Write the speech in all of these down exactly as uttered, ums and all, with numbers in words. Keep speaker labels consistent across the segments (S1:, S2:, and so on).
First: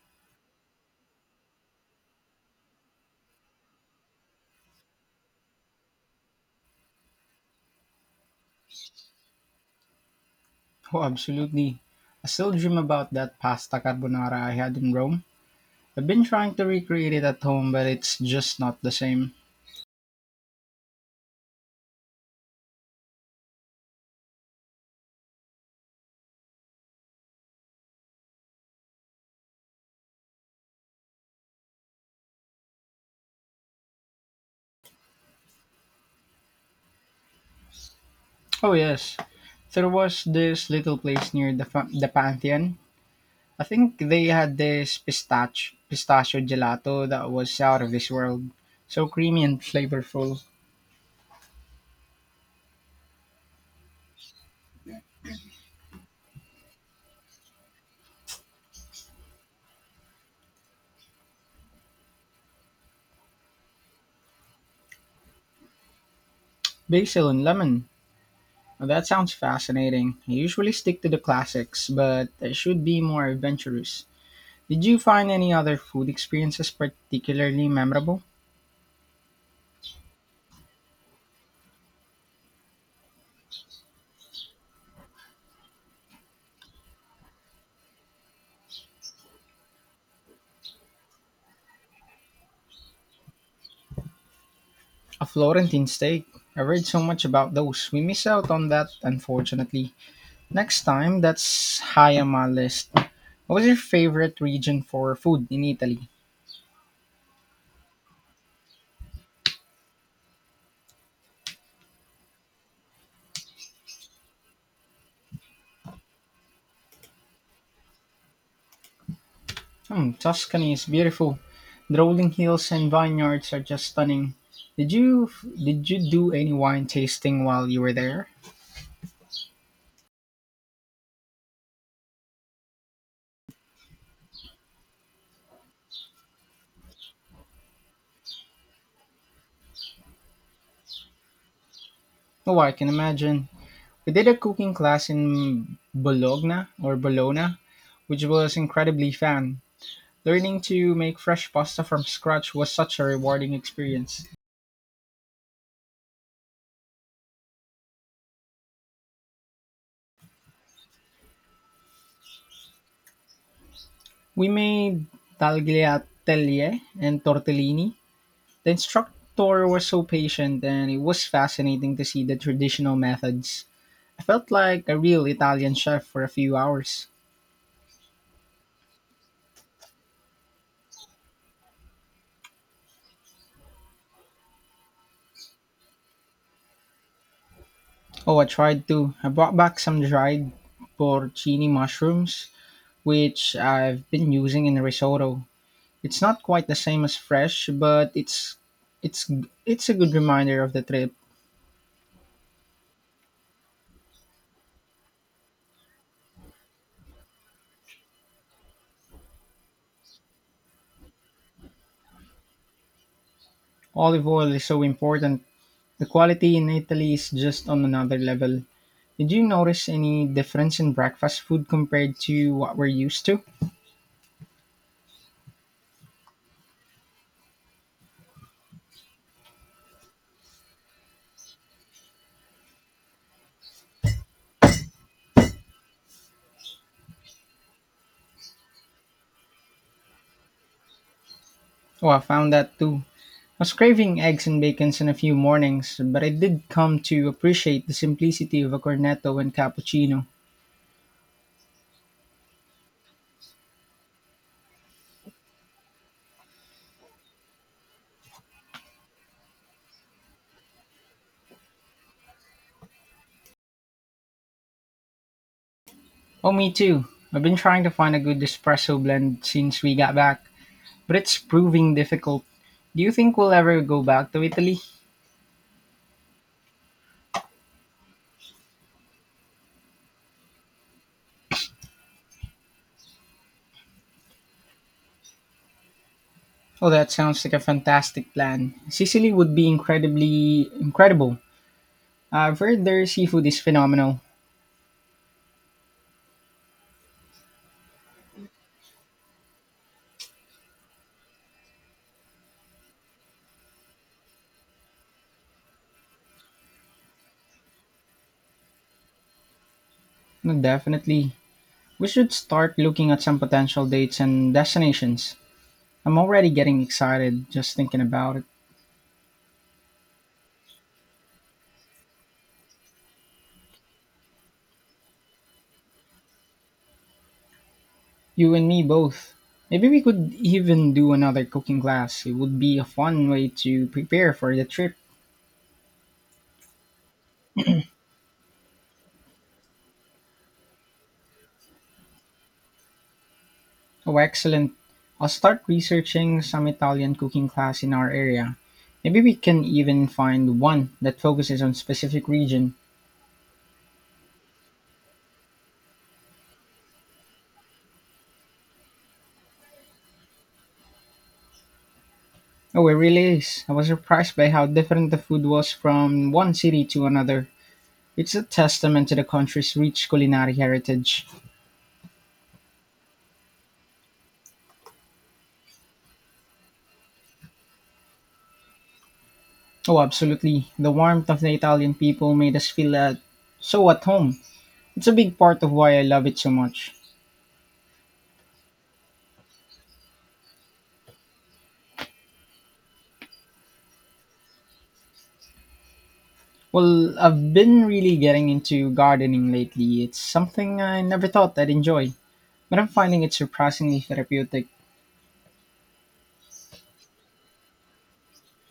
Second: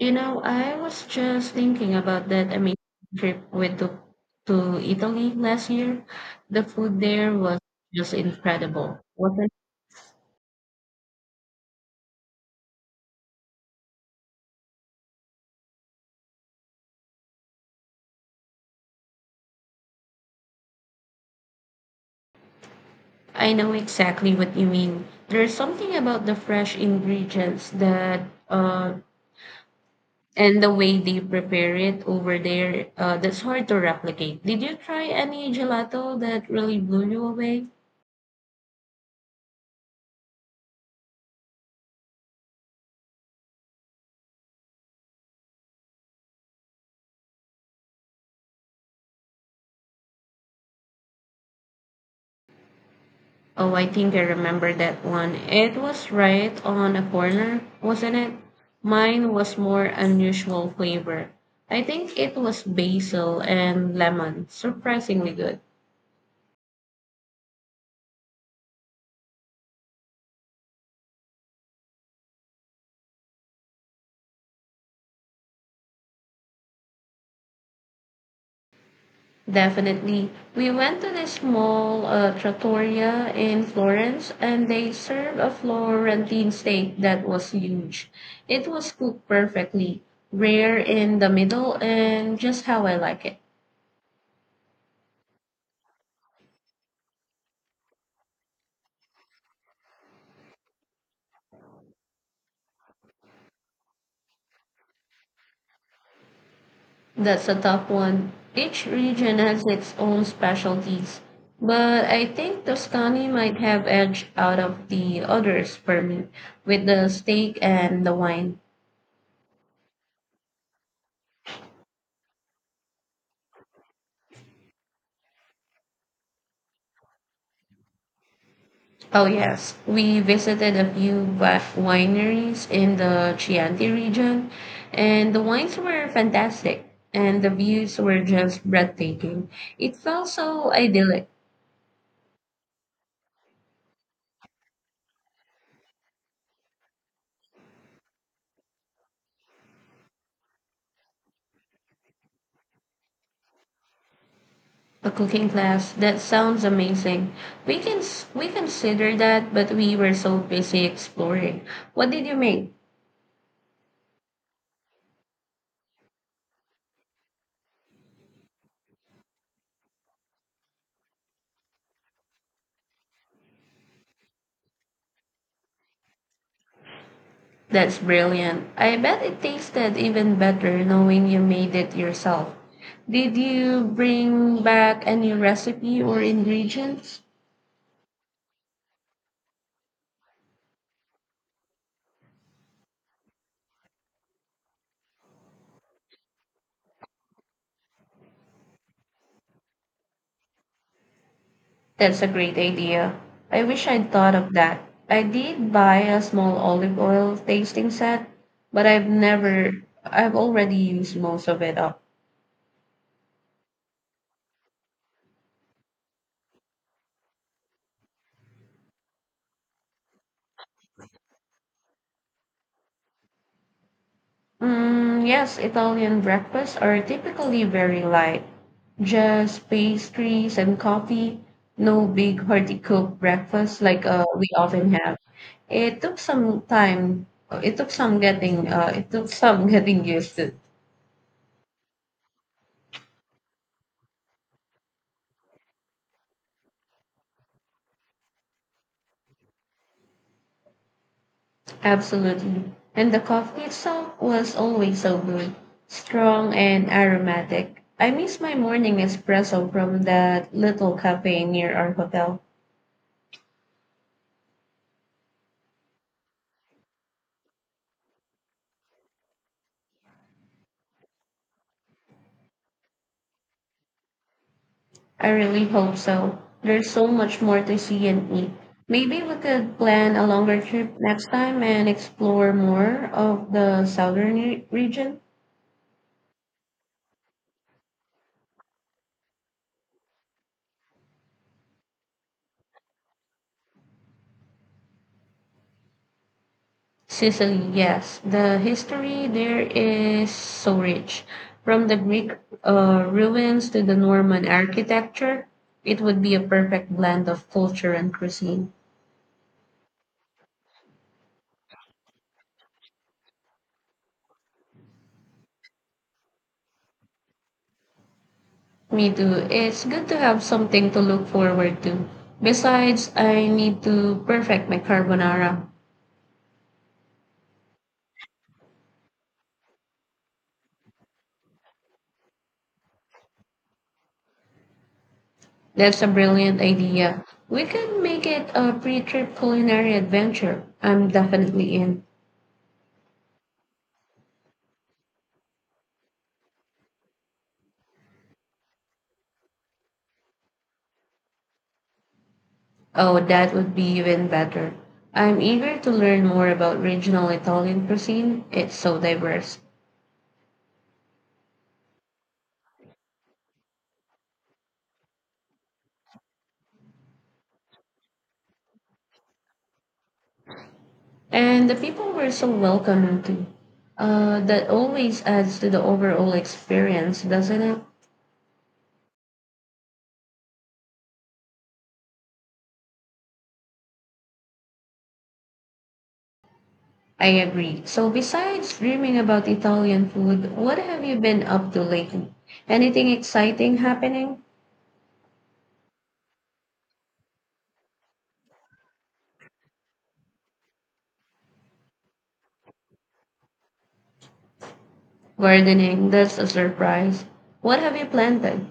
S1: You know, I was just thinking about that amazing trip we took to Italy last year. The food there was just incredible, wasn't it?
S2: Oh, absolutely. I still dream about that pasta carbonara I had in Rome. I've been trying to recreate it at home, but it's just not the same.
S1: I know exactly what you mean. There's something about the fresh ingredients that uh and the way they prepare it over there uh, that's hard to replicate. Did you try any gelato that really blew you away?
S2: Oh, yes. There was this little place near the, fa- the Pantheon. I think they had this pistach- pistachio gelato that was out of this world. So creamy and flavorful.
S1: Oh, I think I remember that one. It was right on a corner, wasn't it? Mine was more unusual flavor. I think it was basil and lemon. Surprisingly good.
S2: Basil and lemon. Now, that sounds fascinating. I usually stick to the classics, but I should be more adventurous. Did you find any other food experiences particularly memorable?
S1: Definitely. We went to this small uh, trattoria in Florence and they served a Florentine steak that was huge. It was cooked perfectly, rare in the middle, and just how I like it.
S2: A Florentine steak. I read so much about those. We miss out on that, unfortunately. Next time, that's high on my list. What was your favorite region for food in Italy?
S1: That's a tough one. Each region has its own specialties, but I think Tuscany might have edged out of the others for me with the steak and the wine.
S2: Hmm, Tuscany is beautiful. The rolling hills and vineyards are just stunning. Did you did you do any wine tasting while you were there?
S1: Oh yes, we visited a few vi- wineries in the Chianti region, and the wines were fantastic, and the views were just breathtaking. It felt so idyllic.
S2: Oh, I can imagine. We did a cooking class in Bologna or Bologna, which was incredibly fun. Learning to make fresh pasta from scratch was such a rewarding experience.
S1: A cooking class. That sounds amazing. We can s- we consider that, but we were so busy exploring. What did you make?
S2: We made tagliatelle and tortellini. The instructor was so patient and it was fascinating to see the traditional methods. I felt like a real Italian chef for a few hours.
S1: That's brilliant. I bet it tasted even better knowing you made it yourself. Did you bring back any recipe or ingredients?
S2: Oh, I tried too. I brought back some dried porcini mushrooms, which I've been using in risotto. It's not quite the same as fresh, but it's it's it's a good reminder of the trip.
S1: That's a great idea. I wish I'd thought of that. I did buy a small olive oil tasting set, but I've never I've already used most of it up.
S2: Olive oil is so important. The quality in Italy is just on another level. Did you notice any difference in breakfast food compared to what we're used to?
S1: Mm, yes, Italian breakfasts are typically very light, just pastries and coffee. No big hearty cooked breakfast like uh, we often have. It took some time. Uh, It took some getting. Uh, it took some getting used to.
S2: Oh, I found that too. I was craving eggs and bacons in a few mornings, but I did come to appreciate the simplicity of a cornetto and cappuccino.
S1: Absolutely, and the coffee itself was always so good, strong and aromatic. I miss my morning espresso from that little cafe near our hotel.
S2: Oh, me too. I've been trying to find a good espresso blend since we got back, but it's proving difficult. Do you think we'll ever go back to Italy?
S1: I really hope so. There's so much more to see and eat. Maybe we could plan a longer trip next time and explore more of the southern re- region.
S2: Oh, that sounds like a fantastic plan. Sicily would be incredibly incredible. I've heard their seafood is phenomenal.
S1: Sicily, yes. The history there is so rich. From the Greek uh, ruins to the Norman architecture, it would be a perfect blend of culture and cuisine.
S2: No, definitely. We should start looking at some potential dates and destinations. I'm already getting excited just thinking about it.
S1: Me too. It's good to have something to look forward to. Besides, I need to perfect my carbonara.
S2: You and me both. Maybe we could even do another cooking class. It would be a fun way to prepare for the trip.
S1: That's a brilliant idea. We can make it a pre-trip culinary adventure. I'm definitely in.
S2: Oh, excellent. I'll start researching some Italian cooking class in our area. Maybe we can even find one that focuses on specific region.
S1: Oh, that would be even better. I'm eager to learn more about regional Italian cuisine. It's so diverse.
S2: Oh, it really is. I was surprised by how different the food was from one city to another. It's a testament to the country's rich culinary heritage.
S1: And the people were so welcoming too. Uh, that always adds to the overall experience, doesn't it?
S2: Oh, absolutely. The warmth of the Italian people made us feel at, so at home. It's a big part of why I love it so much.
S1: I agree. So besides dreaming about Italian food, what have you been up to lately? Anything exciting happening?
S2: Well, I've been really getting into gardening lately. It's something I never thought I'd enjoy, but I'm finding it surprisingly therapeutic.
S1: Gardening, that's a surprise. What have you planted?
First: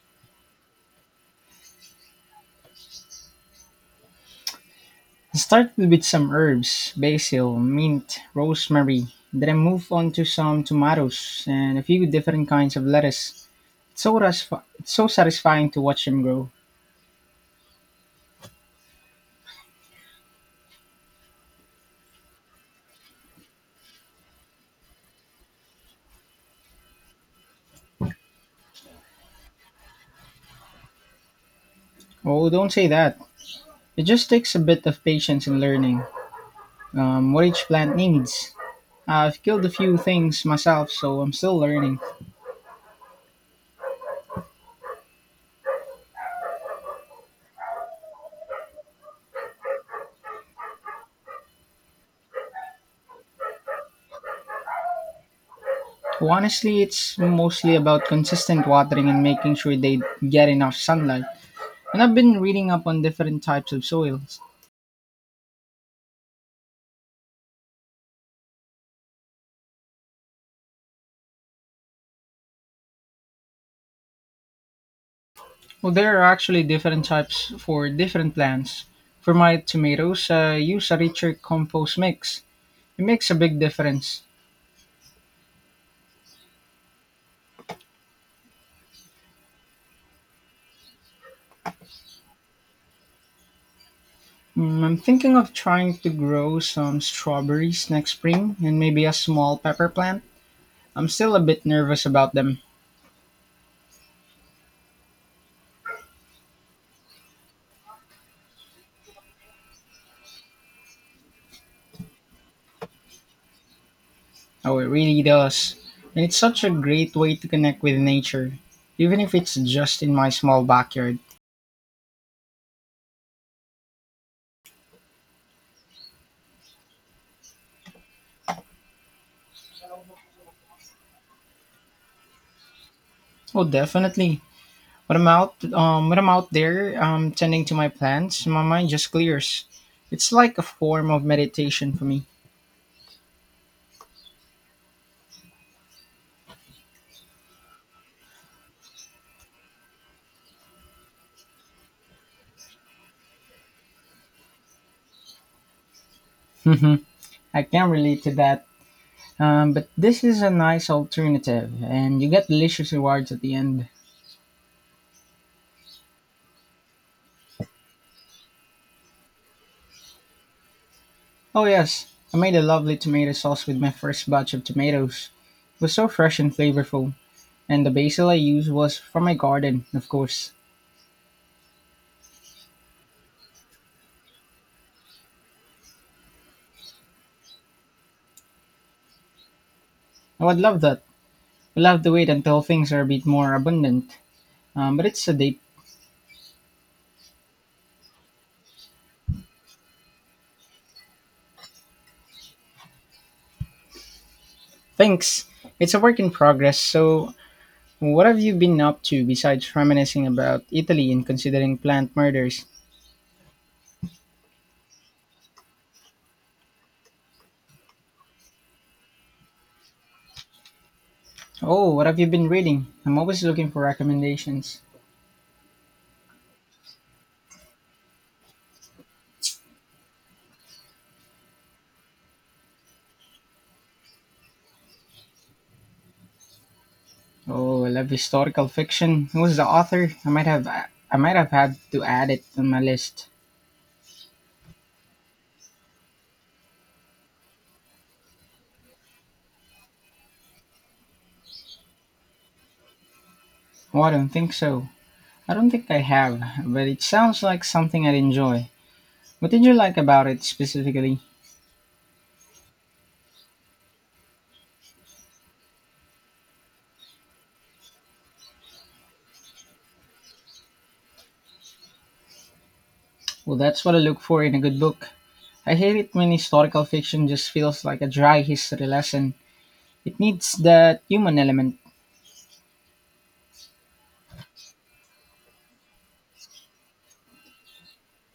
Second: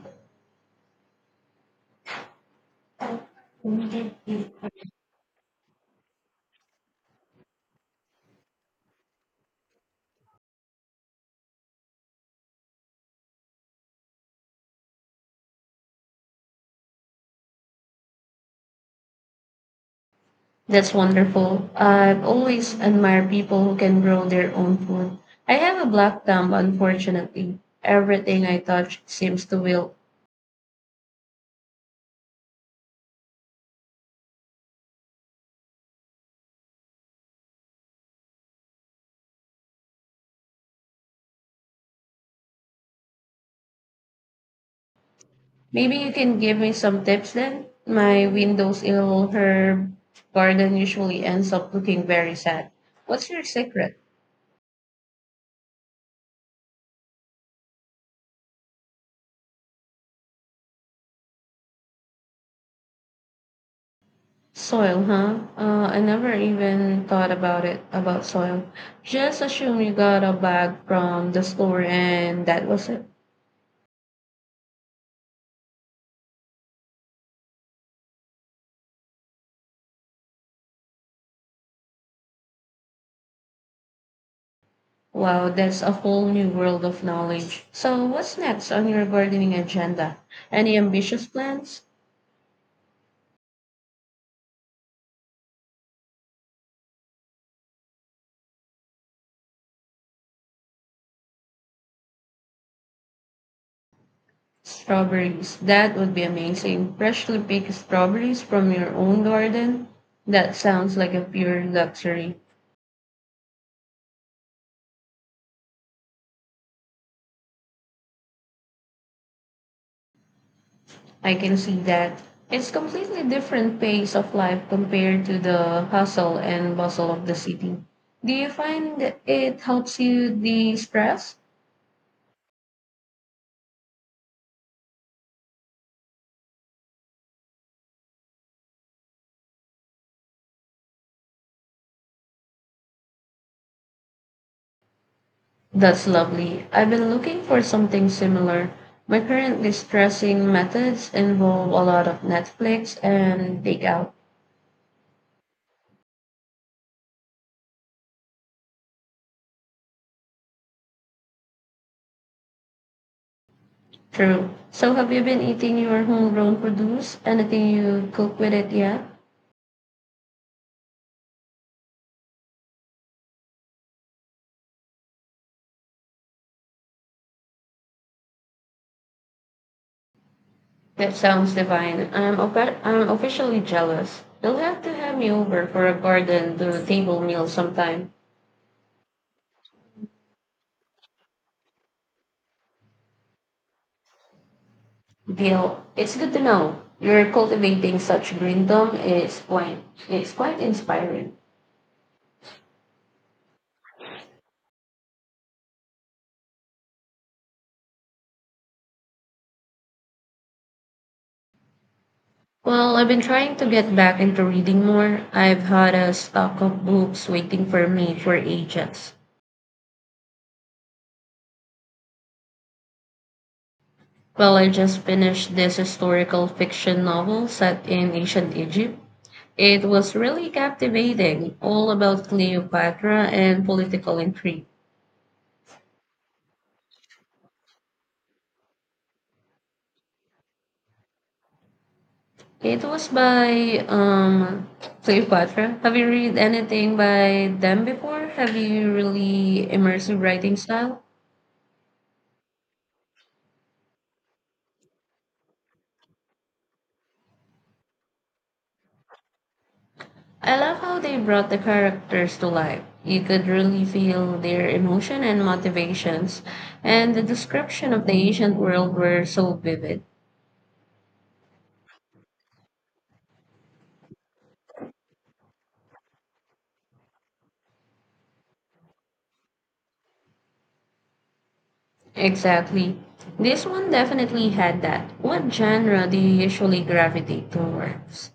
S2: I started with some herbs, basil, mint, rosemary. Then I moved on to some tomatoes and a few different kinds of lettuce. It's so, rasf- it's so satisfying to watch them grow.
S1: That's wonderful. I've always admired people who can grow their own food. I have a black thumb, unfortunately. Everything I touch seems to wilt.
S2: Oh, don't say that. It just takes a bit of patience and learning um, what each plant needs. I've killed a few things myself, so I'm still learning.
S1: Maybe you can give me some tips then? My windowsill herb garden usually ends up looking very sad. What's your secret?
S2: Honestly, it's mostly about consistent watering and making sure they get enough sunlight. And I've been reading up on different types of soils.
S1: Soil, huh? Uh, I never even thought about it, about soil. Just assume you got a bag from the store and that was it.
S2: Well, there are actually different types for different plants. For my tomatoes, I use a richer compost mix. It makes a big difference.
S1: Wow, that's a whole new world of knowledge. So, what's next on your gardening agenda? Any ambitious plans?
S2: Mm, I'm thinking of trying to grow some strawberries next spring and maybe a small pepper plant. I'm still a bit nervous about them.
S1: Strawberries. That would be amazing. Freshly picked strawberries from your own garden? That sounds like a pure luxury.
S2: Oh, it really does. And it's such a great way to connect with nature, even if it's just in my small backyard.
S1: I can see that. It's completely different pace of life compared to the hustle and bustle of the city. Do you find it helps you de-stress?
S2: Oh, definitely. When I'm out, um, when I'm out there, um, tending to my plants, my mind just clears. It's like a form of meditation for me.
S1: That's lovely. I've been looking for something similar. My current de-stressing methods involve a lot of Netflix and takeout.
S2: I can relate to that. Um, but this is a nice alternative, and you get delicious rewards at the end.
S1: True. So have you been eating your homegrown produce? Anything you cook with it yet?
S2: Oh yes, I made a lovely tomato sauce with my first batch of tomatoes. It was so fresh and flavorful, and the basil I used was from my garden, of course.
S1: That sounds divine. I'm, opa- I'm officially jealous. You'll have to have me over for a garden to table meal sometime.
S2: I would love that. We'll have to wait until things are a bit more abundant. Um, but it's a date.
S1: Deal. It's good to know you're cultivating such greendom. It's quite it's quite inspiring.
S2: Thanks. It's a work in progress. So, what have you been up to besides reminiscing about Italy and considering plant murders?
S1: Well, I've been trying to get back into reading more. I've had a stock of books waiting for me for ages.
S2: Oh, what have you been reading? I'm always looking for
S1: Well, I
S2: recommendations.
S1: just finished this historical fiction novel set in ancient Egypt. It was really captivating, all about Cleopatra and political intrigue.
S2: Oh, I love historical fiction. Who's the author? I might have I might have had to add it on my
S1: It was
S2: list.
S1: by um, Cleopatra. Have you read anything by them before? Have you really immersive writing style?
S2: Oh, I don't think so. I don't think I have, but it sounds like something I'd enjoy. What did you like about it
S1: I love how they
S2: specifically?
S1: brought the characters to life. You could really feel their emotion and motivations, and the description of the ancient world were so vivid.
S2: Well, that's what I look for in a good book. I hate it when historical fiction just feels like a dry history lesson. It needs that human element.
S1: Exactly. This one definitely had that. What genre do you usually gravitate towards?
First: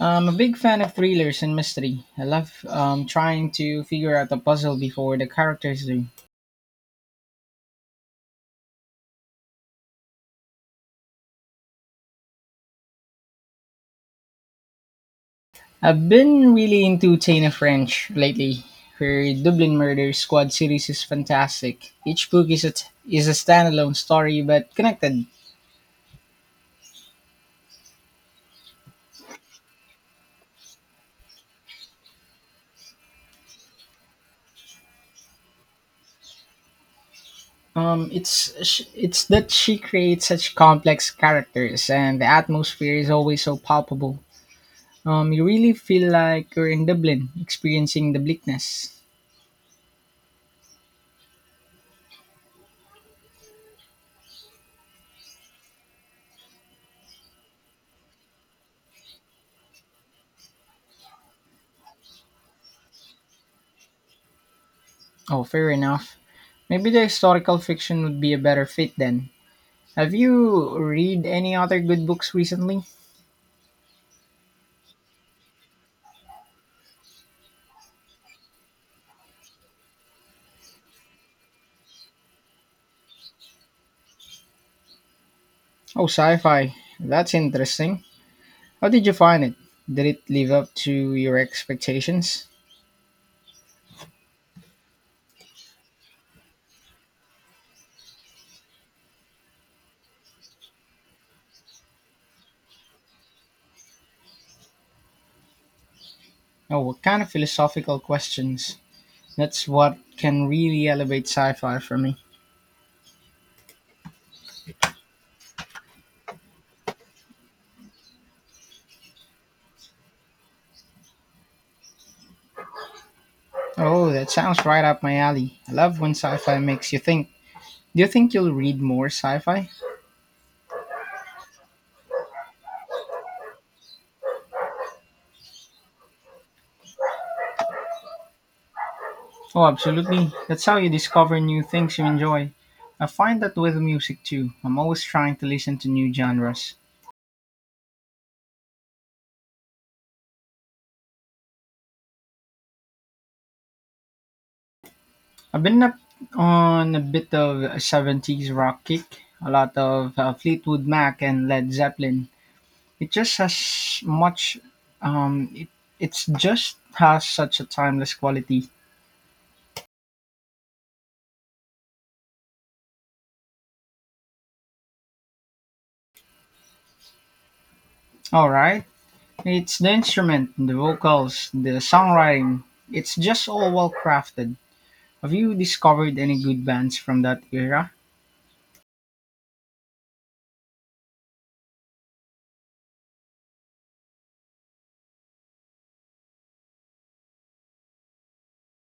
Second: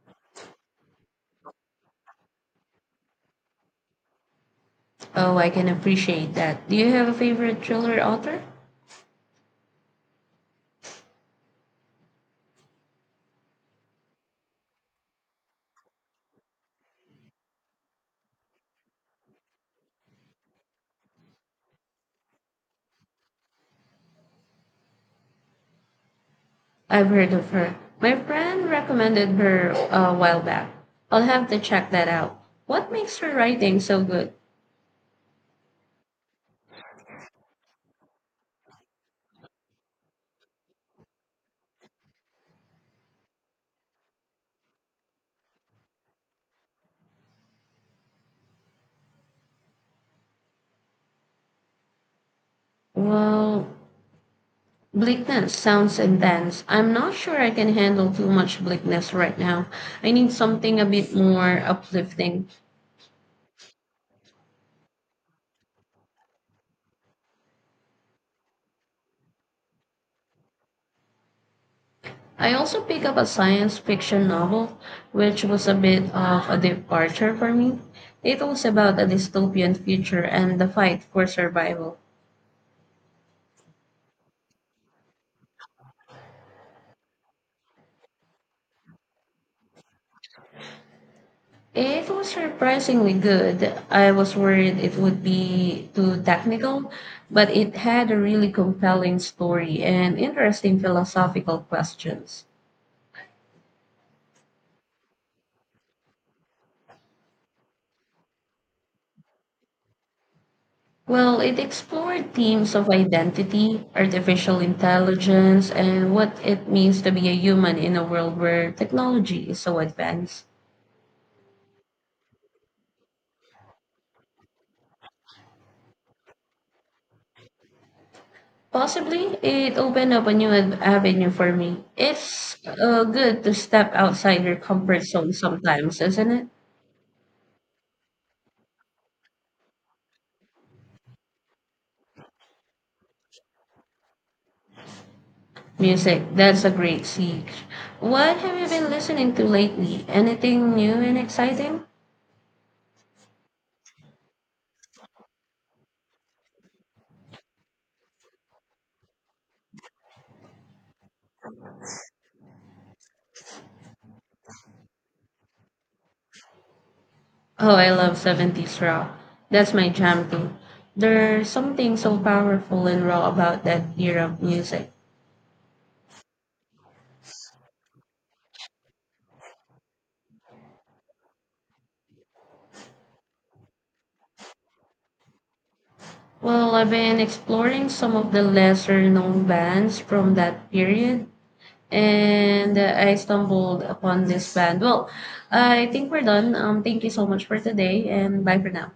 S2: I'm a big fan of thrillers and mystery. I love um, trying to figure out the puzzle before the
S1: Oh, I can
S2: characters do.
S1: appreciate that. Do you have a favorite thriller author?
S2: I've been really into Chain of French lately. Her Dublin Murder Squad series is fantastic. Each book is a t- is a standalone story but connected.
S1: I've heard of her. My friend recommended her a while back. I'll have to check that out. What makes her writing so good?
S2: Um, it's sh- it's that she creates such complex characters and the atmosphere is always so palpable. Um, you really feel like you're in Dublin, experiencing the bleakness.
S1: Well, bleakness sounds intense. I'm not sure I can handle too much bleakness right now. I need something a bit more uplifting.
S2: Oh, fair enough. Maybe the historical fiction would be a better fit then. Have you read any other good books
S1: I also
S2: recently?
S1: picked up a science fiction novel, which was a bit of a departure for me. It was about a dystopian future and the fight for survival.
S2: Oh, sci-fi. That's interesting. How did you find it? Did it live up to your
S1: It was
S2: expectations?
S1: surprisingly good. I was worried it would be too technical, but it had a really compelling story and interesting philosophical questions.
S2: Oh, what kind of philosophical questions? That's what can really elevate
S1: Well, it
S2: sci-fi for me.
S1: explored themes of identity, artificial intelligence, and what it means to be a human in a world where technology is so advanced.
S2: Oh, that sounds right up my alley. I love when sci-fi makes you think. Do you think you'll read more
S1: Possibly,
S2: sci-fi?
S1: it opened up a new ad- avenue for me. It's uh, good to step outside your comfort zone sometimes, isn't it?
S2: Oh, absolutely. That's how you discover new things you enjoy. I find that with music too. I'm always trying to listen to new
S1: Music, that's a
S2: genres.
S1: great siege. What have you been listening to lately? Anything new and exciting?
S2: I've been up on a bit of a seventies rock kick, a lot of uh, Fleetwood Mac and Led Zeppelin. It just has much, um, it, it's just has such a
S1: Oh, I
S2: timeless
S1: love
S2: quality.
S1: seventies rock. That's my jam too. There's something so powerful and raw about that era of music.
S2: All right. It's the instrument, the vocals, the songwriting. It's just all well crafted. Have you discovered any good
S1: Well, I've
S2: bands
S1: been
S2: from that
S1: exploring
S2: era?
S1: some of the lesser known bands from that period, and uh, I stumbled upon this band. Well, I think we're done. Um, thank you so much for today, and bye for now.